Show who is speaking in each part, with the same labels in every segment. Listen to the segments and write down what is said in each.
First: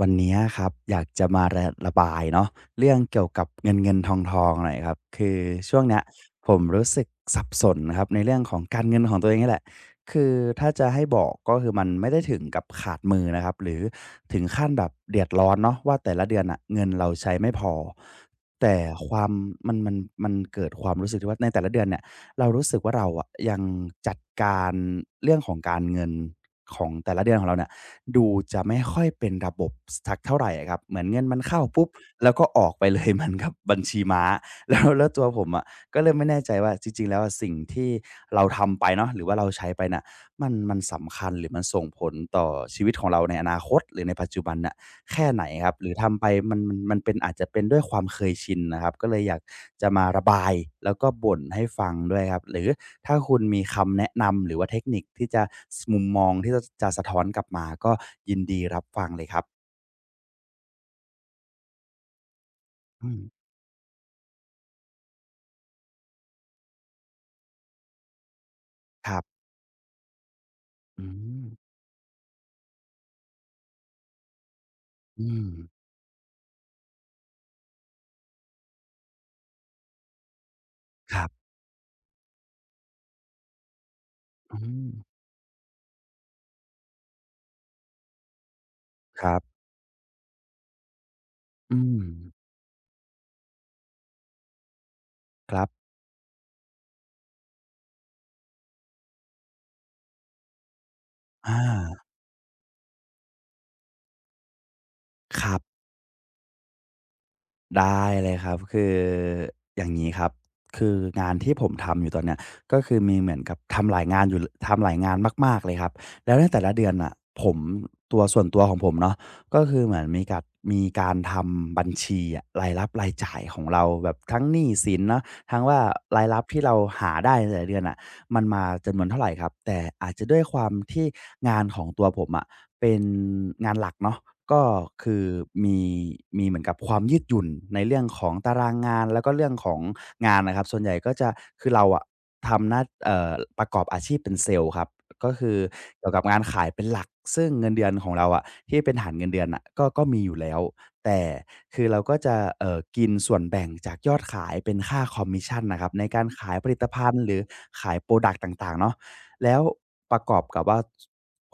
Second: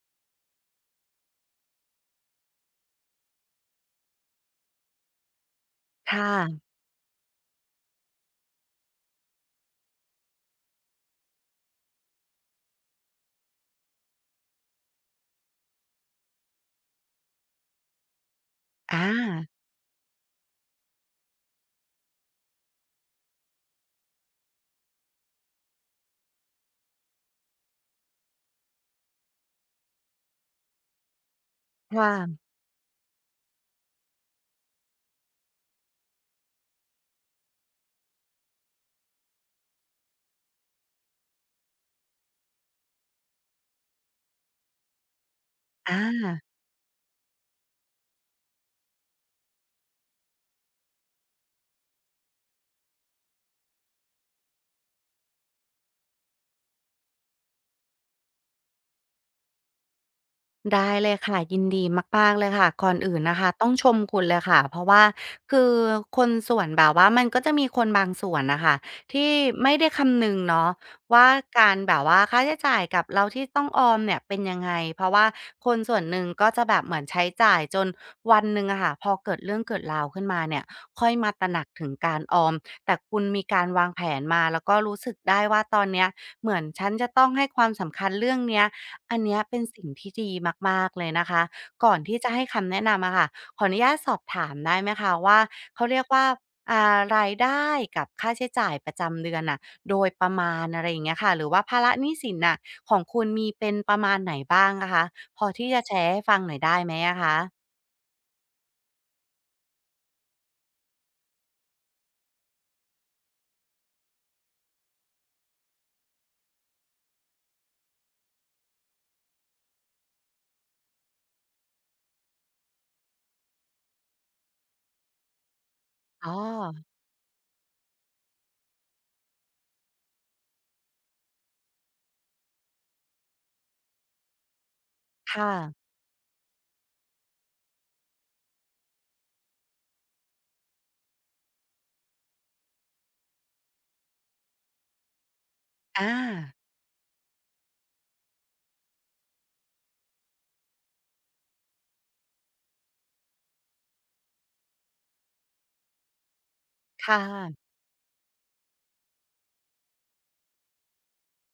Speaker 1: วันเนี้ยครับอยากจะมาระบายเนาะเรื่องเกี่ยวกับเงินทองหน่อยครับคือช่วงเนี้ย
Speaker 2: ค
Speaker 1: ผม
Speaker 2: ่ะ
Speaker 1: รู้สึกสับสนครับในเรื่องของการเงินของตัวเองนี่แหละคือถ้าจะให้บอกก็คือมันไม่ได้ถึงกับขาดมือนะครับหรือถึงขั้นแบบเดือดร้อนเนาะว่าแต่ละเดือนอ่ะเงินเราใช้ไม่พอแต่
Speaker 2: อา
Speaker 1: ความมันมันเกิดความรู้สึกที่ว่าในแต่ละเดือนเนี่ยเรารู้สึกว่าเราอะยังจัดการเรื่องของการเงินของแต่ละเดือนของเราเนี่ย ดูจะไม่ค่อยเป็นระบบสักเท่าไรอะครับเหมือนเงินมันเข้าปุ๊บ
Speaker 2: ค่ะ
Speaker 1: แล้วก็ออกไปเลย เหมือนกับบัญชีม้าแล้วตัวผมอะก็เริ่มไม่แน่ใจว่าจริงๆแล้วอะสิ่งที่เราทำไปเนาะหรือว่าเราใช้ไปน่ะมันสำคัญหรือมันส่งผลต่อชีวิตของเราในอนาคตหรือในปัจจุบันน่ะ แค่ไหนครับหรื
Speaker 2: อ
Speaker 1: อทำไป
Speaker 2: า
Speaker 1: มันเป็นอาจจะเป็นด้วยความเคยชินนะครับก็เลยอยากจะมาระบายแล้วก็บ่นให้ฟังด้วยครับหรือถ้าคุณมีคำแนะนำหรือว่าเทคนิคที่จะสมุมมองที่จะสะท้อนกลับมาก็ยินดีรับฟังเลยครับ
Speaker 2: ได้เลยค่ะยินดีมากๆเลยค่ะก่อน
Speaker 1: อื
Speaker 2: อื่
Speaker 1: ม
Speaker 2: นนะคะต้องชมคุณเลยค่ะเพราะว่าคือคนส่วนแบบว่ามันก็จะมีคนบางส่วนน่ะค่ะ
Speaker 1: ครั
Speaker 2: ที่
Speaker 1: บ
Speaker 2: ไม่ได้คำนึงเนาะ
Speaker 1: อื
Speaker 2: ว่า
Speaker 1: ม
Speaker 2: การแบบว่าค่าใช้จ่ายกับเราที่ต้องออมเนี่ยเป็นยังไงเพราะว่า
Speaker 1: อืม
Speaker 2: คนส่วนหนึ่งก็จะแบบเหมือนใช้จ่ายจนวันหนึ่งอะค่ะพอเกิดเรื่องเกิดราวขึ้นมาเนี่ยค่อย
Speaker 1: ครั
Speaker 2: มาต
Speaker 1: บ
Speaker 2: ระหนักถึงการออมแต่คุณมีการวางแผนมา
Speaker 1: อื
Speaker 2: แล้วก็
Speaker 1: ม
Speaker 2: รู้สึกได้ว่าตอนเนี้ยเหมือนฉันจะต้องให้ความสำคัญเรื่องเนี้ย อัน
Speaker 1: ครั
Speaker 2: เนี้ยเป็น
Speaker 1: บ
Speaker 2: สิ่งที่ดีมากๆเลยนะคะ
Speaker 1: อื
Speaker 2: ก่อน
Speaker 1: ม
Speaker 2: ที่จะให้คำแนะนำอะค่ะขออนุญาตสอบถามได้ไหมคะว่า
Speaker 1: ครับ
Speaker 2: เขาเรียกว่าอ่ารายได้กับค่าใช้จ่ายประจำเดือนน่ะโดยประมาณอะไรอย่างเงี้ยค่ะหรือ
Speaker 1: อา
Speaker 2: ว่าภาระหนี้สินน่ะของคุณมีเป็นประมาณไหนบ้างอะคะพ
Speaker 1: ค
Speaker 2: อ
Speaker 1: รั
Speaker 2: ที่จะ
Speaker 1: บ
Speaker 2: แชร์ให้ฟังหน่อยได้ไหมอะคะ
Speaker 1: ได้เลยครับคืออย่างนี้ครับคืองานที่ผมทำอยู่ตอนเนี้ยก็คือมีเหมือนกับทำหลายงานอยู่ทำหลายงานมากๆเลยครับแล้วในแต่ละเดือนน่ะผมตัวส่วนตัวของผมเนาะก็คือเหมือนมีการทำบัญชีอะรายรับรายจ่ายของเราแบบทั้งหนี้สินเนาะทั้งว่าราย
Speaker 2: อ๋
Speaker 1: รับที่เรา
Speaker 2: อ
Speaker 1: หาได้ในแต่ละเดือนอ่ะ มันมาจำนวนเท่าไรครับแต่อาจจะด้วยความที่งานของตัวผมอะเป็นงานหลักเนาะก็คือ
Speaker 2: ค่ะ
Speaker 1: มีมีเหมือนกับความยืดหยุ่นในเรื่องของตารางงานแล้วก็เรื่องของงานนะครับส่วนใหญ่ก็จะคือเราอะทำหน้าประกอบอาชีพเป็นเซลส์ครับก็คือเกี่ย
Speaker 2: อา
Speaker 1: วกับงานขายเป็นหลักซึ่งเงินเดือนของเราอะที่เป็นฐานเงินเดือนน่ะก็มีอยู่แล้วแต่ คือเราก็จะกินส่วนแบ่งจากยอดขายเป็นค่าคอมมิชชันนะครับในการขายผลิตภัณ
Speaker 2: ค่
Speaker 1: ฑ์หรือ
Speaker 2: ะ
Speaker 1: ขายโปรดักต์ต่างๆเนาะแล้วประกอบกับว่า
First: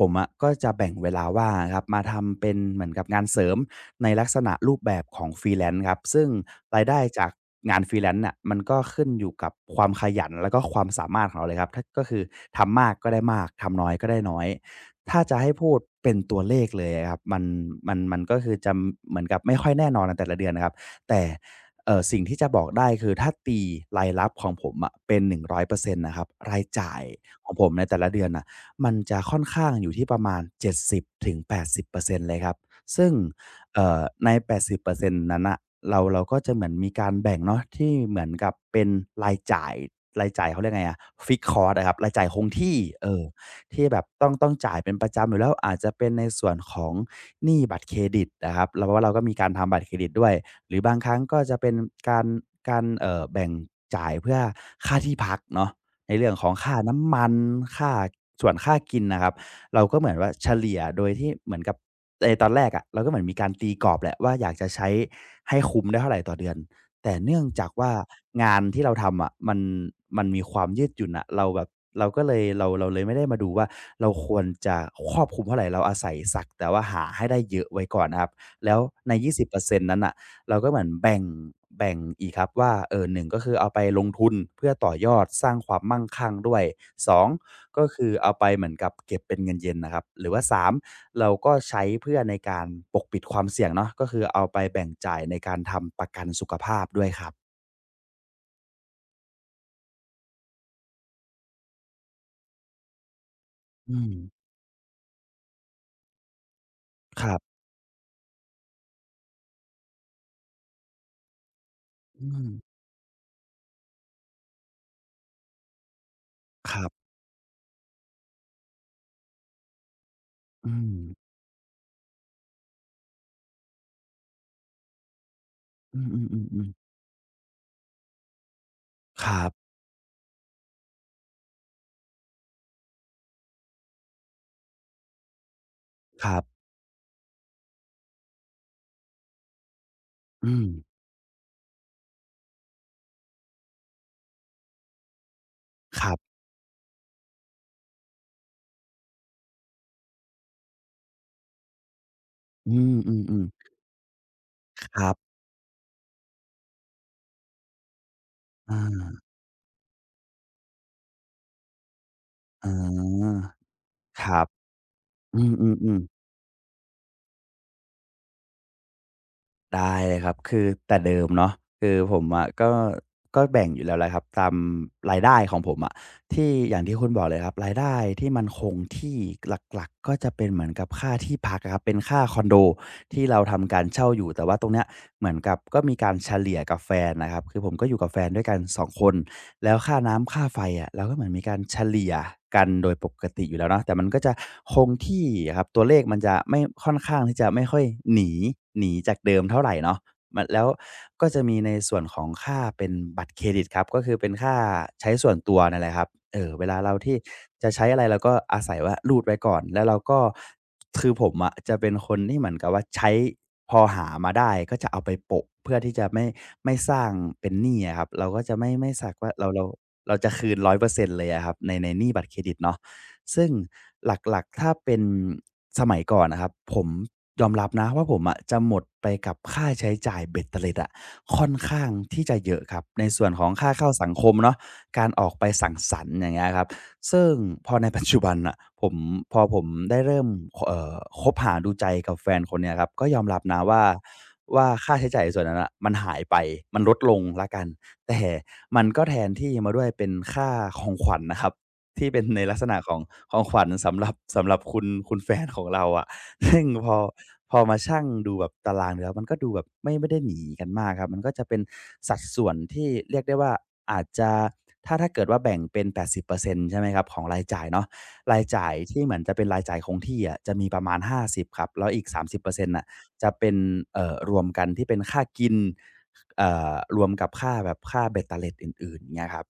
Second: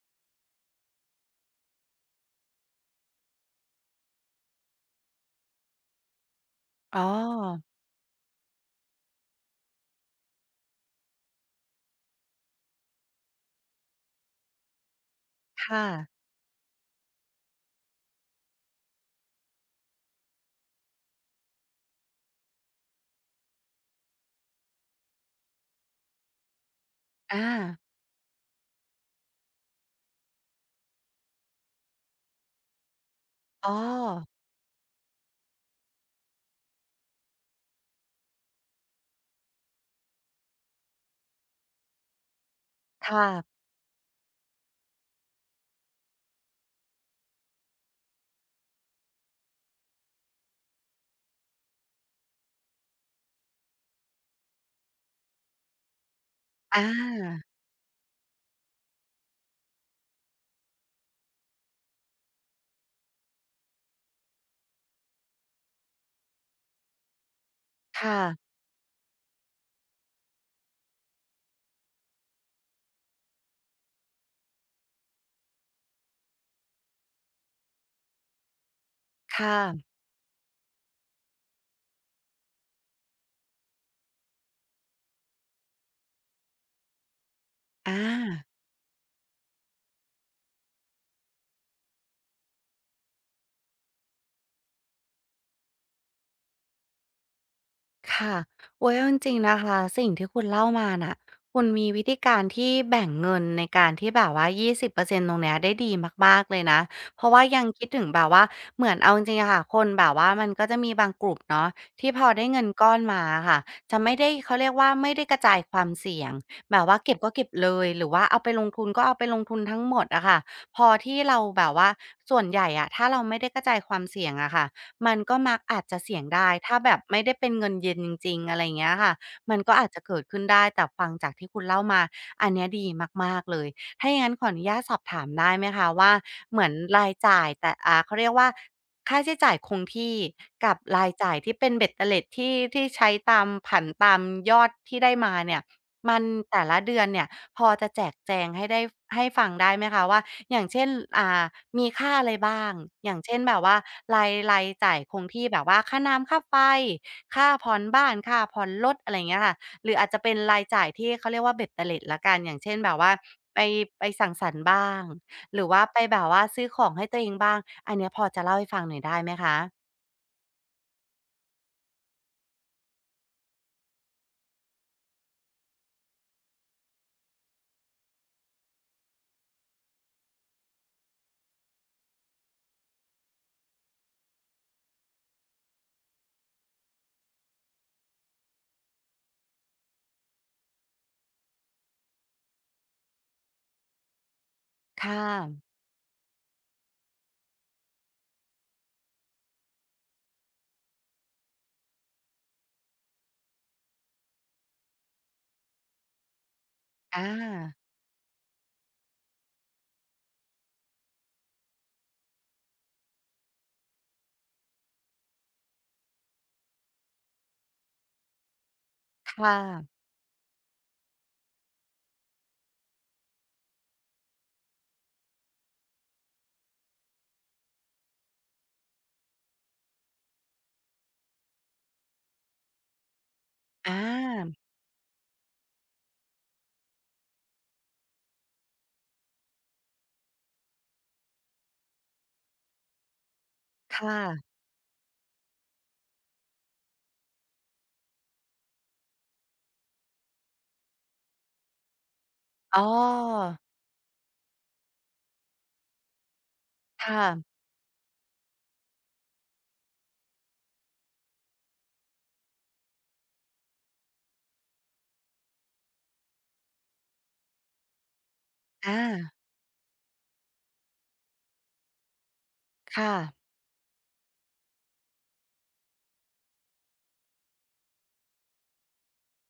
Speaker 1: ผมอะก็จะแบ่งเวลาว่างอะครับมาทำเป็นเหมือนกับงานเสริมในลักษณะรูปแบบของ Freelance ครับซึ่งรายได้
Speaker 2: อ๋อ
Speaker 1: จากงาน Freelance น่ะมันก็ขึ้นอยู่กับความขยันแล้วก็ความสามารถของเราเลยครับถ้าก็คือทำมากก็ได้มากทำน้อยก็ได้น้อย ถ้าจะให้พูด
Speaker 2: ค่ะ
Speaker 1: เป็นตัวเลขเลยอะครับมันก็คือจะเหมือนกับไม่ค่อยแน่นอนในแต่ละเดือนนะครับแต่สิ่งที่จะบอกได้คือถ้าตีรายรับของผมอะเป็น100%นงร้อยเปอร์เซ็นต์นะครับรายจ่าย
Speaker 2: อา
Speaker 1: ของผมในแต่ละเดือนน่ะมันจะค่อนข้างอยู่ที่ประมาณ70-80%เปอร์เซ็นต์เลยครับซึ่ง
Speaker 2: อ๋อ
Speaker 1: ใน80%นต์นั้นน่ะเราก็จะเหมือนมีการแบ่งเนาะที่เหมือนกับเป็นรายจ่ายรายจ่ายเขาเรียกไงอะ Fixed cost อะครับรายจ่ายคงที่เออ
Speaker 2: ค่ะ
Speaker 1: ที่แบบต้องจ่ายเป็นประจำอยู่แล้วอาจจะเป็นในส่วนของหนี้บัตรเครดิตนะครับเราว่าเราก็มีการทำบัตรเครดิตด้วยหรือบางครั้งก็จะเป็นการการแบ่งจ่ายเพื่อค่าที่พักเนาะในเรื่องของค่า
Speaker 2: อา
Speaker 1: น้ำมันค่าส่วนค่ากินนะครับเราก็เหมือนว่าเฉลี่ยโดยที่เหมือนกับในตอนแรกอะเราก็เหมือนมีการตีกรอบแหละว่าอยากจะใช้ให้คุ้มได้เท่าไรต่อเดือน แต่เนื่องจากว่า
Speaker 2: ค่ะ
Speaker 1: งานที่เราทำอะมันมีความยืดหยุ่นอะเราแบบเราก็เลยเราเลยไม่ได้มาดูว่าเราควรจะครอบคลุมเท่าไรเราอาศัยสักแต่ว่าหาให้ได้เยอะไว้ก่อนนะครับแล้วใน
Speaker 2: ค่ะ
Speaker 1: 20%นต์นั้นน่ะเราก็เหมือนแบ่งอีกครับว่าหนึ่งก็คือเอาไปลงทุนเพื่อต่อยอดสร้างความมั่งคั่งด้วยสอง ก็
Speaker 2: อา
Speaker 1: คือเอาไปเหมือนกับเก็บเป็นเงินเย็นนะครับหรือว่า3เราก็ใช้เพื่อในการปกปิดความเสี่ยงเนาะก็คือเอาไปแบ่งจ่ายในการทำประกันสุขภาพด้วยครับ
Speaker 2: ค่ะโอ้ยเอาจริงๆนะคะสิ่งที่คุณเล่ามาน่ะคุณมีวิธีการที่แบ่งเงินในการ
Speaker 1: อื
Speaker 2: ที่
Speaker 1: ม
Speaker 2: แบบว่า20%ตตรงเนี้ยได้ดีมากๆเลยนะเพ
Speaker 1: ค
Speaker 2: ราะ
Speaker 1: รั
Speaker 2: ว่า
Speaker 1: บ
Speaker 2: ยังคิดถึงแบบว่าเหมือนเอาจริงๆอะค่ะคนแบบว่ามันก็จะมีบางกลุ่มเนาะที่พ
Speaker 1: อื
Speaker 2: อได้
Speaker 1: ม
Speaker 2: เงินก้อนมาค่ะจะไม่ได้เขาเรียกว่าไม่ได้กระจายความเสี่ยง
Speaker 1: ค
Speaker 2: แบบ
Speaker 1: รั
Speaker 2: ว่า
Speaker 1: บ
Speaker 2: เก็บก็เก็บเลยหรือว่าเอาไปลงทุนก็เอาไปลงทุนทั้งหมดอะค่ะ
Speaker 1: อื
Speaker 2: พอที่
Speaker 1: ม
Speaker 2: เราแบบว่าส่วนใหญ่อะถ้าเราไม่ได้กระจายความเสี่ยงอะค่ะ มันก็มักอาจ
Speaker 1: อื
Speaker 2: จะเสี่ยง
Speaker 1: ม
Speaker 2: ได้
Speaker 1: ๆ
Speaker 2: ถ้า
Speaker 1: ๆๆ
Speaker 2: แบบไม่ได้เป็นเงินเย็นจริงๆอะไรเงี้ยค่ะ
Speaker 1: ครั
Speaker 2: มัน
Speaker 1: บ
Speaker 2: ก็อาจจะเกิดขึ้นได้แต่ฟังจากที่คุณเล่ามาอันเนี้ยดีมากๆเลยถ้าอย่างงั้นขออนุญาตสอบถามได้ไหมคะว่า
Speaker 1: ครั
Speaker 2: เห
Speaker 1: บ
Speaker 2: มือนรายจ่ายแต่อ่าเขาเรียกว่าค่าใช้จ่ายคงที่
Speaker 1: อืม
Speaker 2: กับรายจ่ายที่เป็นเบ็ดเตล็ดที่ใช้ตามผันตามยอดที่ได้มาเนี่ย
Speaker 1: ครั
Speaker 2: มัน
Speaker 1: บ
Speaker 2: แต่ละเดือนเนี่ยพอจะแจกแจงให้ได้ให้ฟังได้ไหมคะว่า อย่างเช่นอ่ามีค่าอะไรบ้า
Speaker 1: อื
Speaker 2: ง
Speaker 1: ม
Speaker 2: อ
Speaker 1: อื
Speaker 2: ย่างเช่น
Speaker 1: ม
Speaker 2: แบบว่ารายราย
Speaker 1: ๆ
Speaker 2: จ่า
Speaker 1: ค
Speaker 2: ย
Speaker 1: รั
Speaker 2: ค
Speaker 1: บ
Speaker 2: งที่แบบว่าค่าน้ำค่าไฟค่าผ่อนบ้านค่าผ่อน
Speaker 1: อา
Speaker 2: รถอะไรอย่างเงี้ยค่ะหรืออาจจะเป็นรายจ่ายที่เขาเรียกว่าเบ็ดเตล็ดแล้วกันอย่าง
Speaker 1: อ๋
Speaker 2: เช่นแบบว่า
Speaker 1: อ
Speaker 2: ไปไป
Speaker 1: ค
Speaker 2: สัง
Speaker 1: รั
Speaker 2: ส
Speaker 1: บ
Speaker 2: รรค์บ้าง
Speaker 1: อื
Speaker 2: หรือว่า
Speaker 1: ม
Speaker 2: ไป
Speaker 1: ๆๆ
Speaker 2: แบบว่าซื้อของให้ตัวเองบ้างอันเนี้ยพอจะเล่าให้ฟังหน่อยได้ไหมคะ
Speaker 1: ได้เลยครับคือแต่เดิมเนาะคือผมอะก็แบ่งอยู่แล้วแหละครับตามรายได้ของผมอะที่อย่างที่คุณบอกเลยครับรายได้ที่มันคงที่หลักๆก็จะเป็นเหมือนกับค่าที่พักอะครับเป็นค่าคอนโดที่เราทำการเช่าอยู่แต่ว่าตรงเนี้ยเหมือนกับก็มีการเฉลี่ยกับแฟนนะครับคือผมก็อยู่กับแฟนด้วยกัน2คน แล้วค่าน้ำค่าไฟอะเราก็เหมือนมีการเฉลี่ยกันโดยปกติอยู่แล้วเนาะแต่มันก็จะคง
Speaker 2: ค่ะ
Speaker 1: ที่อะครับตัวเลขมันจะไม่ค่อนข้างที่จะไม่ค่อยหนีหนีจากเดิมเท่าไรเนาะ มันแล้วก็จะมีในส่วนของค่าเป็นบัตรเครดิตครับก็คือเป็นค่าใช้ส่วนตัวนั่นแหละครับเออเวลาเราที่
Speaker 2: อ
Speaker 1: จะ
Speaker 2: า
Speaker 1: ใช้อะไรเราก็อาศัยว่ารูดไว้ก่อนแล้วเราก็คือผมอะจะเป็นคนที่เหมือนกับว่าใช้พอหามาได้ก็จะเอาไปโปะเพื่อที่จะไม่สร้างเป็นหนี้อะครับเราก็จะไม่สักว่า
Speaker 2: ค่ะ
Speaker 1: เราจะคืน100%เปอร์เซ็นต์เลยอะครับในหนี้บัตรเครดิตเนาะซึ่งหลักๆถ้าเป็นสมัยก่อนอะครับผม ยอมรับนะว่าผมอะจะหมดไปกับค่าใช้จ่ายเบ็ดเตล็ดอะค่อนข้างที่จะเยอะครับในส่วนของค่าเข้า
Speaker 2: อ
Speaker 1: สังคมเนาะ
Speaker 2: า
Speaker 1: การออกไปสังสรรค์อย่างเงี้ยครับซึ่งพอในปัจจุบันน่ะผมพอผมได้เริ่มเอ่อคบหาดูใจกับแฟนคนเนี้ยครับก็ยอมรับนะว่า
Speaker 2: ค่ะ
Speaker 1: ค่าใช้จ่ายส่วนนั้นน่ะมันหายไปมันลดลงแล้วกันแต่มันก็แทนที่มาด้วยเป็นค่าของขวัญนะครับ ที่เป็นในลักษณะ
Speaker 2: อ๋
Speaker 1: ของของ
Speaker 2: อ
Speaker 1: ขวัญสำหรับคุณแฟนของเราอะ ซึ่งพอ
Speaker 2: ค่ะ
Speaker 1: มาชั่งดูแบบตารางแล้วมันก็ดูแบบไม่ได้หนีกันมากครับมันก็จะเป็นสัดส่วนที่เรียกได้ว่าอาจจะถ้าเกิดว่าแบ่งเป็น80%ใช่ไหมครับของรายจ่ายเนาะรายจ่าย
Speaker 2: อา
Speaker 1: ที่เหมือนจะเป็นรายจ่ายคงที่อะจะมีประมาณ50ครับแล้วอีก30%นต์น่ะ
Speaker 2: ค่ะ
Speaker 1: จะเป็นรวมกันที่เป็นค่ากินรวมกับค่าแบบค่าเบ็ดเตอร์เล็ดอื่นๆเงี้ยครับ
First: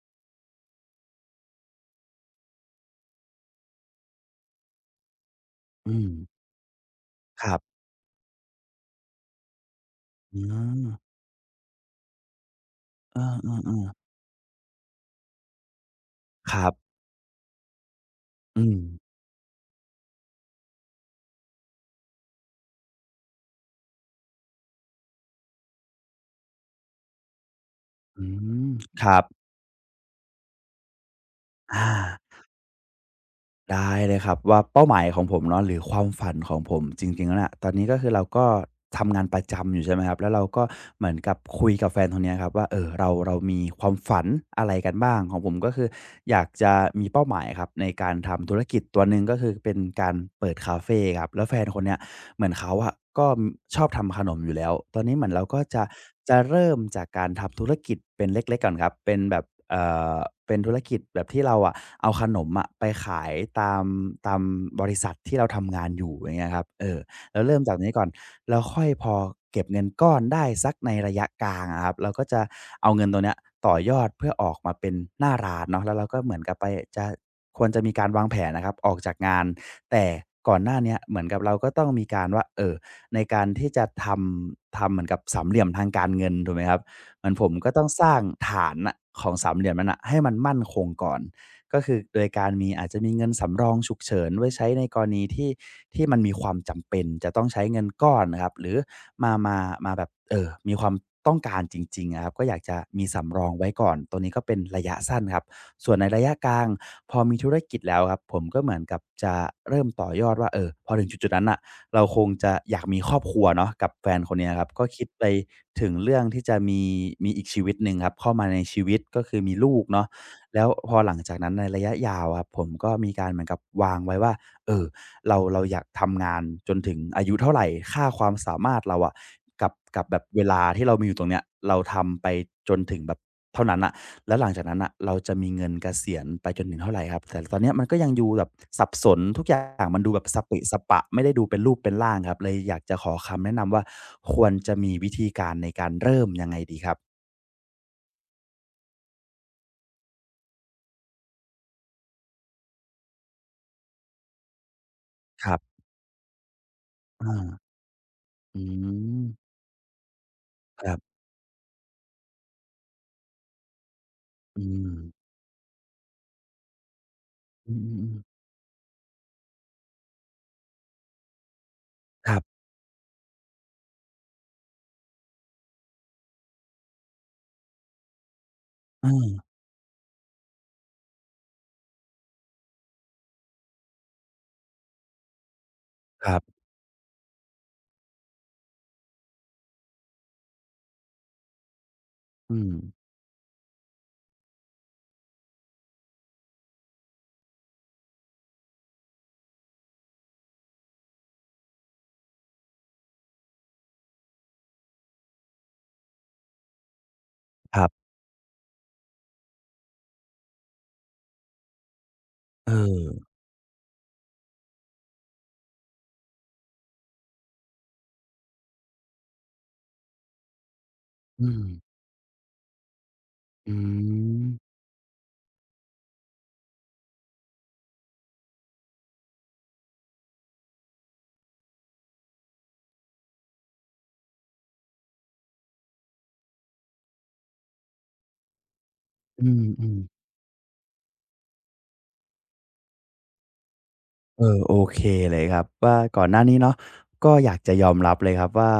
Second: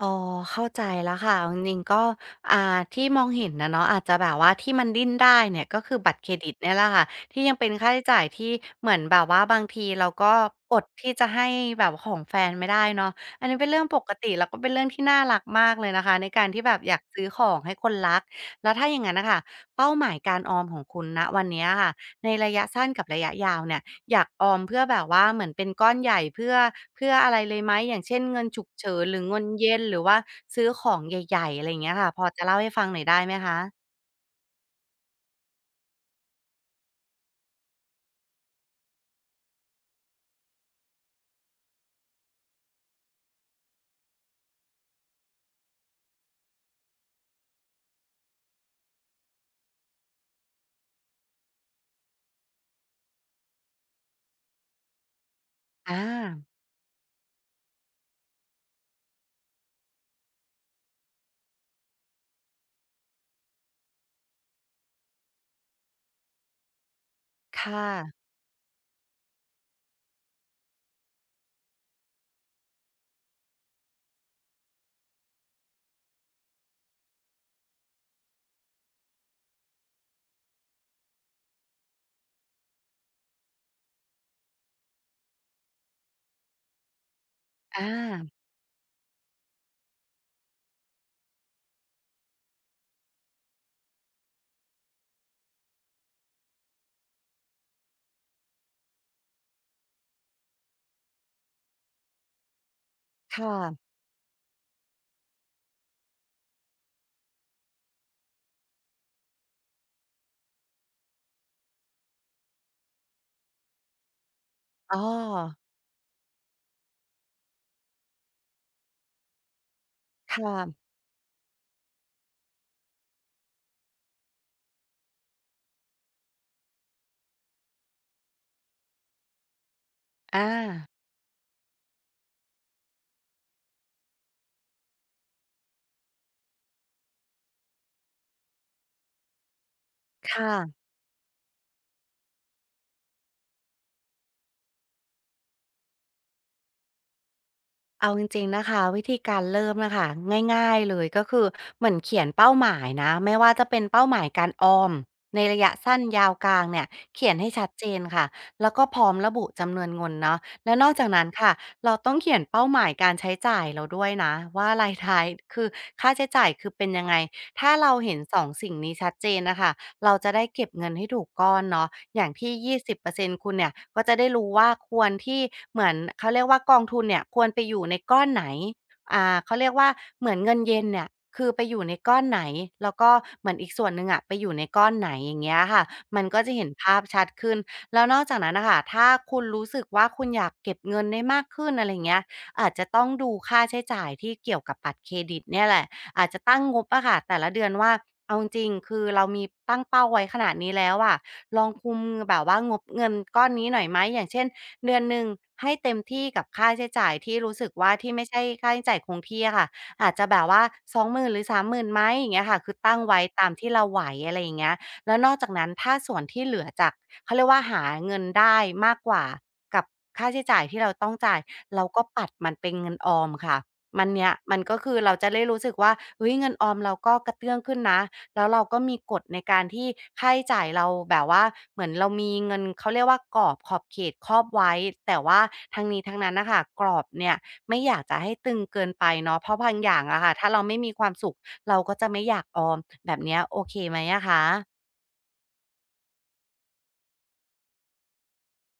Speaker 2: อ๋อเข้าใจแล้วค่ะจริงๆก็อ่าที่มองเห็นนะเนาะอาจจะแบบว่าที่มันดิ้นได้เนี่ยก็คื
Speaker 1: อื
Speaker 2: อ
Speaker 1: ม
Speaker 2: บัตรเครดิตเนี่ยแหละค่ะที่
Speaker 1: ค
Speaker 2: ยั
Speaker 1: รั
Speaker 2: งเป็น
Speaker 1: บ
Speaker 2: ค่าใช้จ่ายที่เหมือนแบบว่าบางทีเราก็
Speaker 1: อื
Speaker 2: อด
Speaker 1: ม
Speaker 2: ที่จะให้แบบของแฟนไม่ได้เนาะ
Speaker 1: เอ
Speaker 2: อันนี้เป็นเรื่อ
Speaker 1: อ
Speaker 2: งป
Speaker 1: ๆ
Speaker 2: กติแล้วก็เป็นเรื่องที่น่ารักมากเลยนะคะในการ
Speaker 1: ๆค
Speaker 2: ที่
Speaker 1: รั
Speaker 2: แบ
Speaker 1: บ
Speaker 2: บอยากซื้อของให้คนรัก
Speaker 1: อื
Speaker 2: แล้ว
Speaker 1: ม
Speaker 2: ถ้าอย่างนั้นนะคะเป้าหมายการออมของคุณณวันเนี้ยค่ะในระยะสั้นกับระยะยาวเนี่ย อยากออมเพื่อแบบว่าเหมือนเป็นก้อนใหญ่เพื่อเพื่ออะไรเลยไหมอย่างเช่น
Speaker 1: อื
Speaker 2: เงินฉุ
Speaker 1: ม
Speaker 2: กเฉิ
Speaker 1: ค
Speaker 2: นห
Speaker 1: รั
Speaker 2: รือ
Speaker 1: บ
Speaker 2: เงินเย็นหรือว่าซื้อของใหญ่ๆอะไรอย่าง
Speaker 1: อา
Speaker 2: เงี้ยค่ะพอจะเล่าให้ฟังหน่อยได้ไหมคะ
Speaker 1: ได้เลยครับว่าเป้าหมายของผมเนาะหรือความฝันของผมจริงๆแล้วน่ะตอนนี้ก็คือเราก็ทำงานประจำอยู่ใช่ไหมครับแล้วเราก็เหมือนกับคุยกับแฟนคนเนี้ยครับว่าเออเรามีความฝันอะไรกันบ้างของผมก็คืออยากจะมีเป้าหมายครับในการทำธุรกิจตัวหนึ่งก็คือเป็นการเปิดคาเฟครับแล้วแฟนคนเนี้ยเหมือนเขาอะก็ชอบทำขนมอยู่แล้วตอนนี้เหมือนเราก็จะ
Speaker 2: อา
Speaker 1: เริ่มจากการทำธุรกิจเป็นเล็กๆก่อนครับเป็นแบบ เอ่อเป็นธุรกิจแบบที่เราอะเอาขนมอะไปขายตามตามบริษัทที่เราทำงานอยู่อย่างเงี้ยครับเออแล้วเริ่
Speaker 2: ค
Speaker 1: มจากนี้ก่อน
Speaker 2: ่ะ
Speaker 1: แล้วค่อยพอเก็บเงินก้อนได้สักในระยะกลางอะครับเราก็จะเอาเงินตัวเนี้ยต่อยอดเพื่อออกมาเป็นหน้าร้านเนาะแล้วเราก็เหมือนกับไปจะควรจะมีการวางแผนนะครับออกจากงานแต่ก่อนหน้าเนี้ยเหมือนกับเราก็ต้องมีการว่าเออในการที่จะทำเหมือนกับสามเหลี่ยมทางการเงินถูกไหมครับ เหมือนผมก็
Speaker 2: อ
Speaker 1: ต้องสร้าง
Speaker 2: า
Speaker 1: ฐานน่ะของสามเหลี่ยมนั้นน่ะให้มันมั่นคงก่อนก็คือโดยการมีอาจจะมีเงินสำรองฉุกเฉินไว้ใช้ในกรณีที่มันมีความจำเป็นจะต้องใช้เงินก้อนนะครับหรือมามามาแบบมีความต้องการจริงๆอะครับก็อยากจะมีสำ
Speaker 2: ค
Speaker 1: รองไว้
Speaker 2: ่ะ
Speaker 1: ก่อนตัวนี้ก็เป็นระยะสั้นครับส่วนในระยะกลางพอมีธุรกิจแล้วครับผมก็เหมือนกับจะเริ่มต่อยอดว่าพอถึงจุดๆนั้นน่ะ เราคงจะอยากมีครอบครัวเนาะกับแฟนคนเนี้ยครับก็
Speaker 2: อ้อ
Speaker 1: คิดไปถึงเรื่องที่จะมีอีกชีวิตหนึ่งครับเข้ามาในชีวิตก็คือมีลูกเนาะ
Speaker 2: ค่ะ
Speaker 1: แล้วพอหลังจากนั้นในระยะยาวอะครับผมก็มีการเหมือนกับวางไว้ว่าเอ่อ เราอยากทำงานจนถึงอายุเท่าไรค่าความสามารถเราอะกับแบบเว
Speaker 2: อา
Speaker 1: ลาที่เรามีอยู่ตรงเนี้ยเราทำไปจนถึงแบบเท่านั้นน่ะแล้วหลังจากนั้นน่ะเราจะมีเงินเกษียณไปจนถึงเท่าไรครับแต่ตอนเนี้ยมันก็ยังดูแบบสับสนทุกอย่างมันดูแบบสะ
Speaker 2: ค่ะ
Speaker 1: เปะสะปะไม่ได้ดูเป็นรูปเป็นร่างครับเลยอยากจะขอคำแนะนำว่าควรจะมีวิธีการในการเริ่มยังไงดีครับ
Speaker 2: เอาจริงๆนะคะวิธีการเริ่มนะคะง่ายๆเลยก็คือเหมือนเขียนเป้าหมายนะไม่ว่าจะเป็นเป้าหมายการออมใน
Speaker 1: ครั
Speaker 2: ระยะ
Speaker 1: บ
Speaker 2: สั้นยาวกลางเนี่ย
Speaker 1: อา
Speaker 2: เขียนให้ชัดเจนค่ะ
Speaker 1: อื
Speaker 2: แล้วก็พร้อม
Speaker 1: ม
Speaker 2: ระบุจำนวนเงินเนาะและ
Speaker 1: ค
Speaker 2: นอก
Speaker 1: รั
Speaker 2: จาก
Speaker 1: บ
Speaker 2: นั้นค่ะเราต้องเขียนเป้าหมายการใช้จ่ายเราด้วยนะ
Speaker 1: อื
Speaker 2: ว่ารา
Speaker 1: ม
Speaker 2: ย ท้ายคือค่าใช้จ่ายคือเป็นยังไงถ้า
Speaker 1: อื
Speaker 2: เรา
Speaker 1: อ
Speaker 2: เห็น
Speaker 1: ๆ
Speaker 2: สองสิ่งนี้ชัดเจนนะคะ เราจะได้เก็บเงินให้ถูกก้อนเนาะอ
Speaker 1: ๆค
Speaker 2: ย่าง
Speaker 1: รับ
Speaker 2: ที่20%คุณเนี่ยก็จะได้รู้ว่าควรที่เหมือนเขาเรียกว่ากองทุนเนี่ยควรไปอยู่ในก้อนไหนอ่า
Speaker 1: เออ
Speaker 2: เขาเรียกว่าเหมือนเงินเย็นเนี่ยคือไปอยู่ในก้อนไหนแล้วก็เหมือนอีกส่วนหนึ่งอะไปอยู่ในก้อนไหนอย่างเงี้ยค่ะมัน
Speaker 1: ครั
Speaker 2: ก็จะ
Speaker 1: บ
Speaker 2: เห็นภาพชัดขึ้นแล้วนอกจากนั้นน่ะค่ะถ้าคุณรู้สึกว่าคุณอยากเก็บเงินได้มากขึ้นอะไรอย่างเงี้ย
Speaker 1: อื
Speaker 2: อา
Speaker 1: ม
Speaker 2: จจะต้องดูค่าใช้จ่ายที่เกี่ยวกับบัตรเครดิตเนี่ยแหละ อาจจะตั้งงบอะค่ะแต่ละเดือนว่าเอาจริงๆคือเรามีตั้งเป้าไว้ขนาดนี้แล้วอะลองคุมแบบว่างบเงินก้อนนี้หน่อยไหมอย่างเช่นเดือนหนึ่งให้เต็มที่กับค่าใช้จ่ายที่รู้สึก
Speaker 1: ครั
Speaker 2: ว่า
Speaker 1: บ
Speaker 2: ที่ไม่ใช่ค่าใช้จ่ายคงที่อะค่ะอาจจะแบบว่าสองหมื่นหรือสามห0 0 0นไหมอย่างเงี้ยค่ะ
Speaker 1: เอ
Speaker 2: คื
Speaker 1: อ
Speaker 2: อตั้งไว้ตามที่เราไหวอะไรอย่างเงี้ยแล้วนอกจากนั้นถ้าส่วนที่เหลือจากเขาเรียกว่าหาเงินได้มากกว่ากับค่าใช้จ่ายที่เราต้องจ่าย
Speaker 1: อืม
Speaker 2: เราก็ปัดมันเป็นเงินออมค่ะ
Speaker 1: อื
Speaker 2: มันเนี้ย
Speaker 1: ม
Speaker 2: มันก็คือเราจะได้รู้สึกว่าเฮ้ยเงินออมเราก็กระเตื้องขึ้นนะแล้วเราก็มีกฎในการที่ค่าใช้จ่ายเราแบบว่าเหมือนเรามีเงินเขาเรียกว่ากรอบขอบเขตครอบไว้แต่ว่าทั้งนี้ทั้งนั้นนะคะกรอบเนี่ยไม่อยากจะให้ตึงเกินไปเนาะ
Speaker 1: อื
Speaker 2: เพราะ
Speaker 1: ม
Speaker 2: บาง
Speaker 1: อื
Speaker 2: อ
Speaker 1: ม
Speaker 2: ย่างอะค่ะถ้าเราไม่มีความสุขเราก็จะไม่อยากออมแบบเนี้ยโอเคไหมอะ
Speaker 1: เอ
Speaker 2: คะ
Speaker 1: อโอเคเลยครับว่าก่อนหน้านี้เนาะก็อยากจะยอมรับเลยครับว่า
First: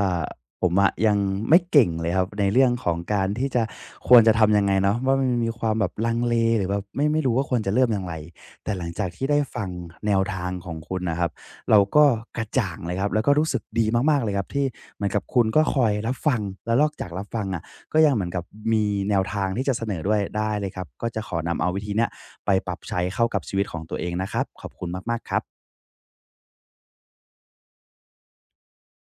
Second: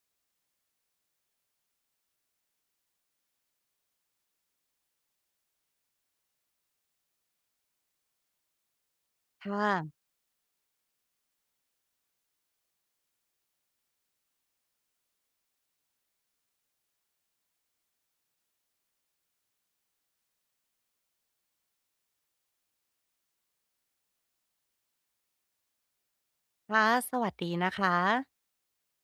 Speaker 1: ผมอะยังไม่เก่งเลยครับในเรื่องของการที่จะควรจะทำยังไงเนาะว่ามันมีความแบบลังเลหรือแบบไม่รู้ว่าควรจะเริ่มอย่างไรแต่หลังจากที่ได้ฟั
Speaker 2: ค่ะ
Speaker 1: งแนวทางของคุณน่ะครับเราก็กระจ่างเลยครับแล้วก็รู้สึกดีมากๆเลยครับที่เหมือนกับคุณก็คอยรับฟังแล้วนอกจากรับฟังอะก็ยังเหมือนกับมีแนวทางที่จะเสนอด้วยได้เลยครับก็จะขอนำเอาวิธีเนี้ยไปปรับใช้เข้ากับชีวิตของตัวเองนะครับขอบคุณมากๆครับ
Speaker 2: ค่ะสวัสดีนะคะ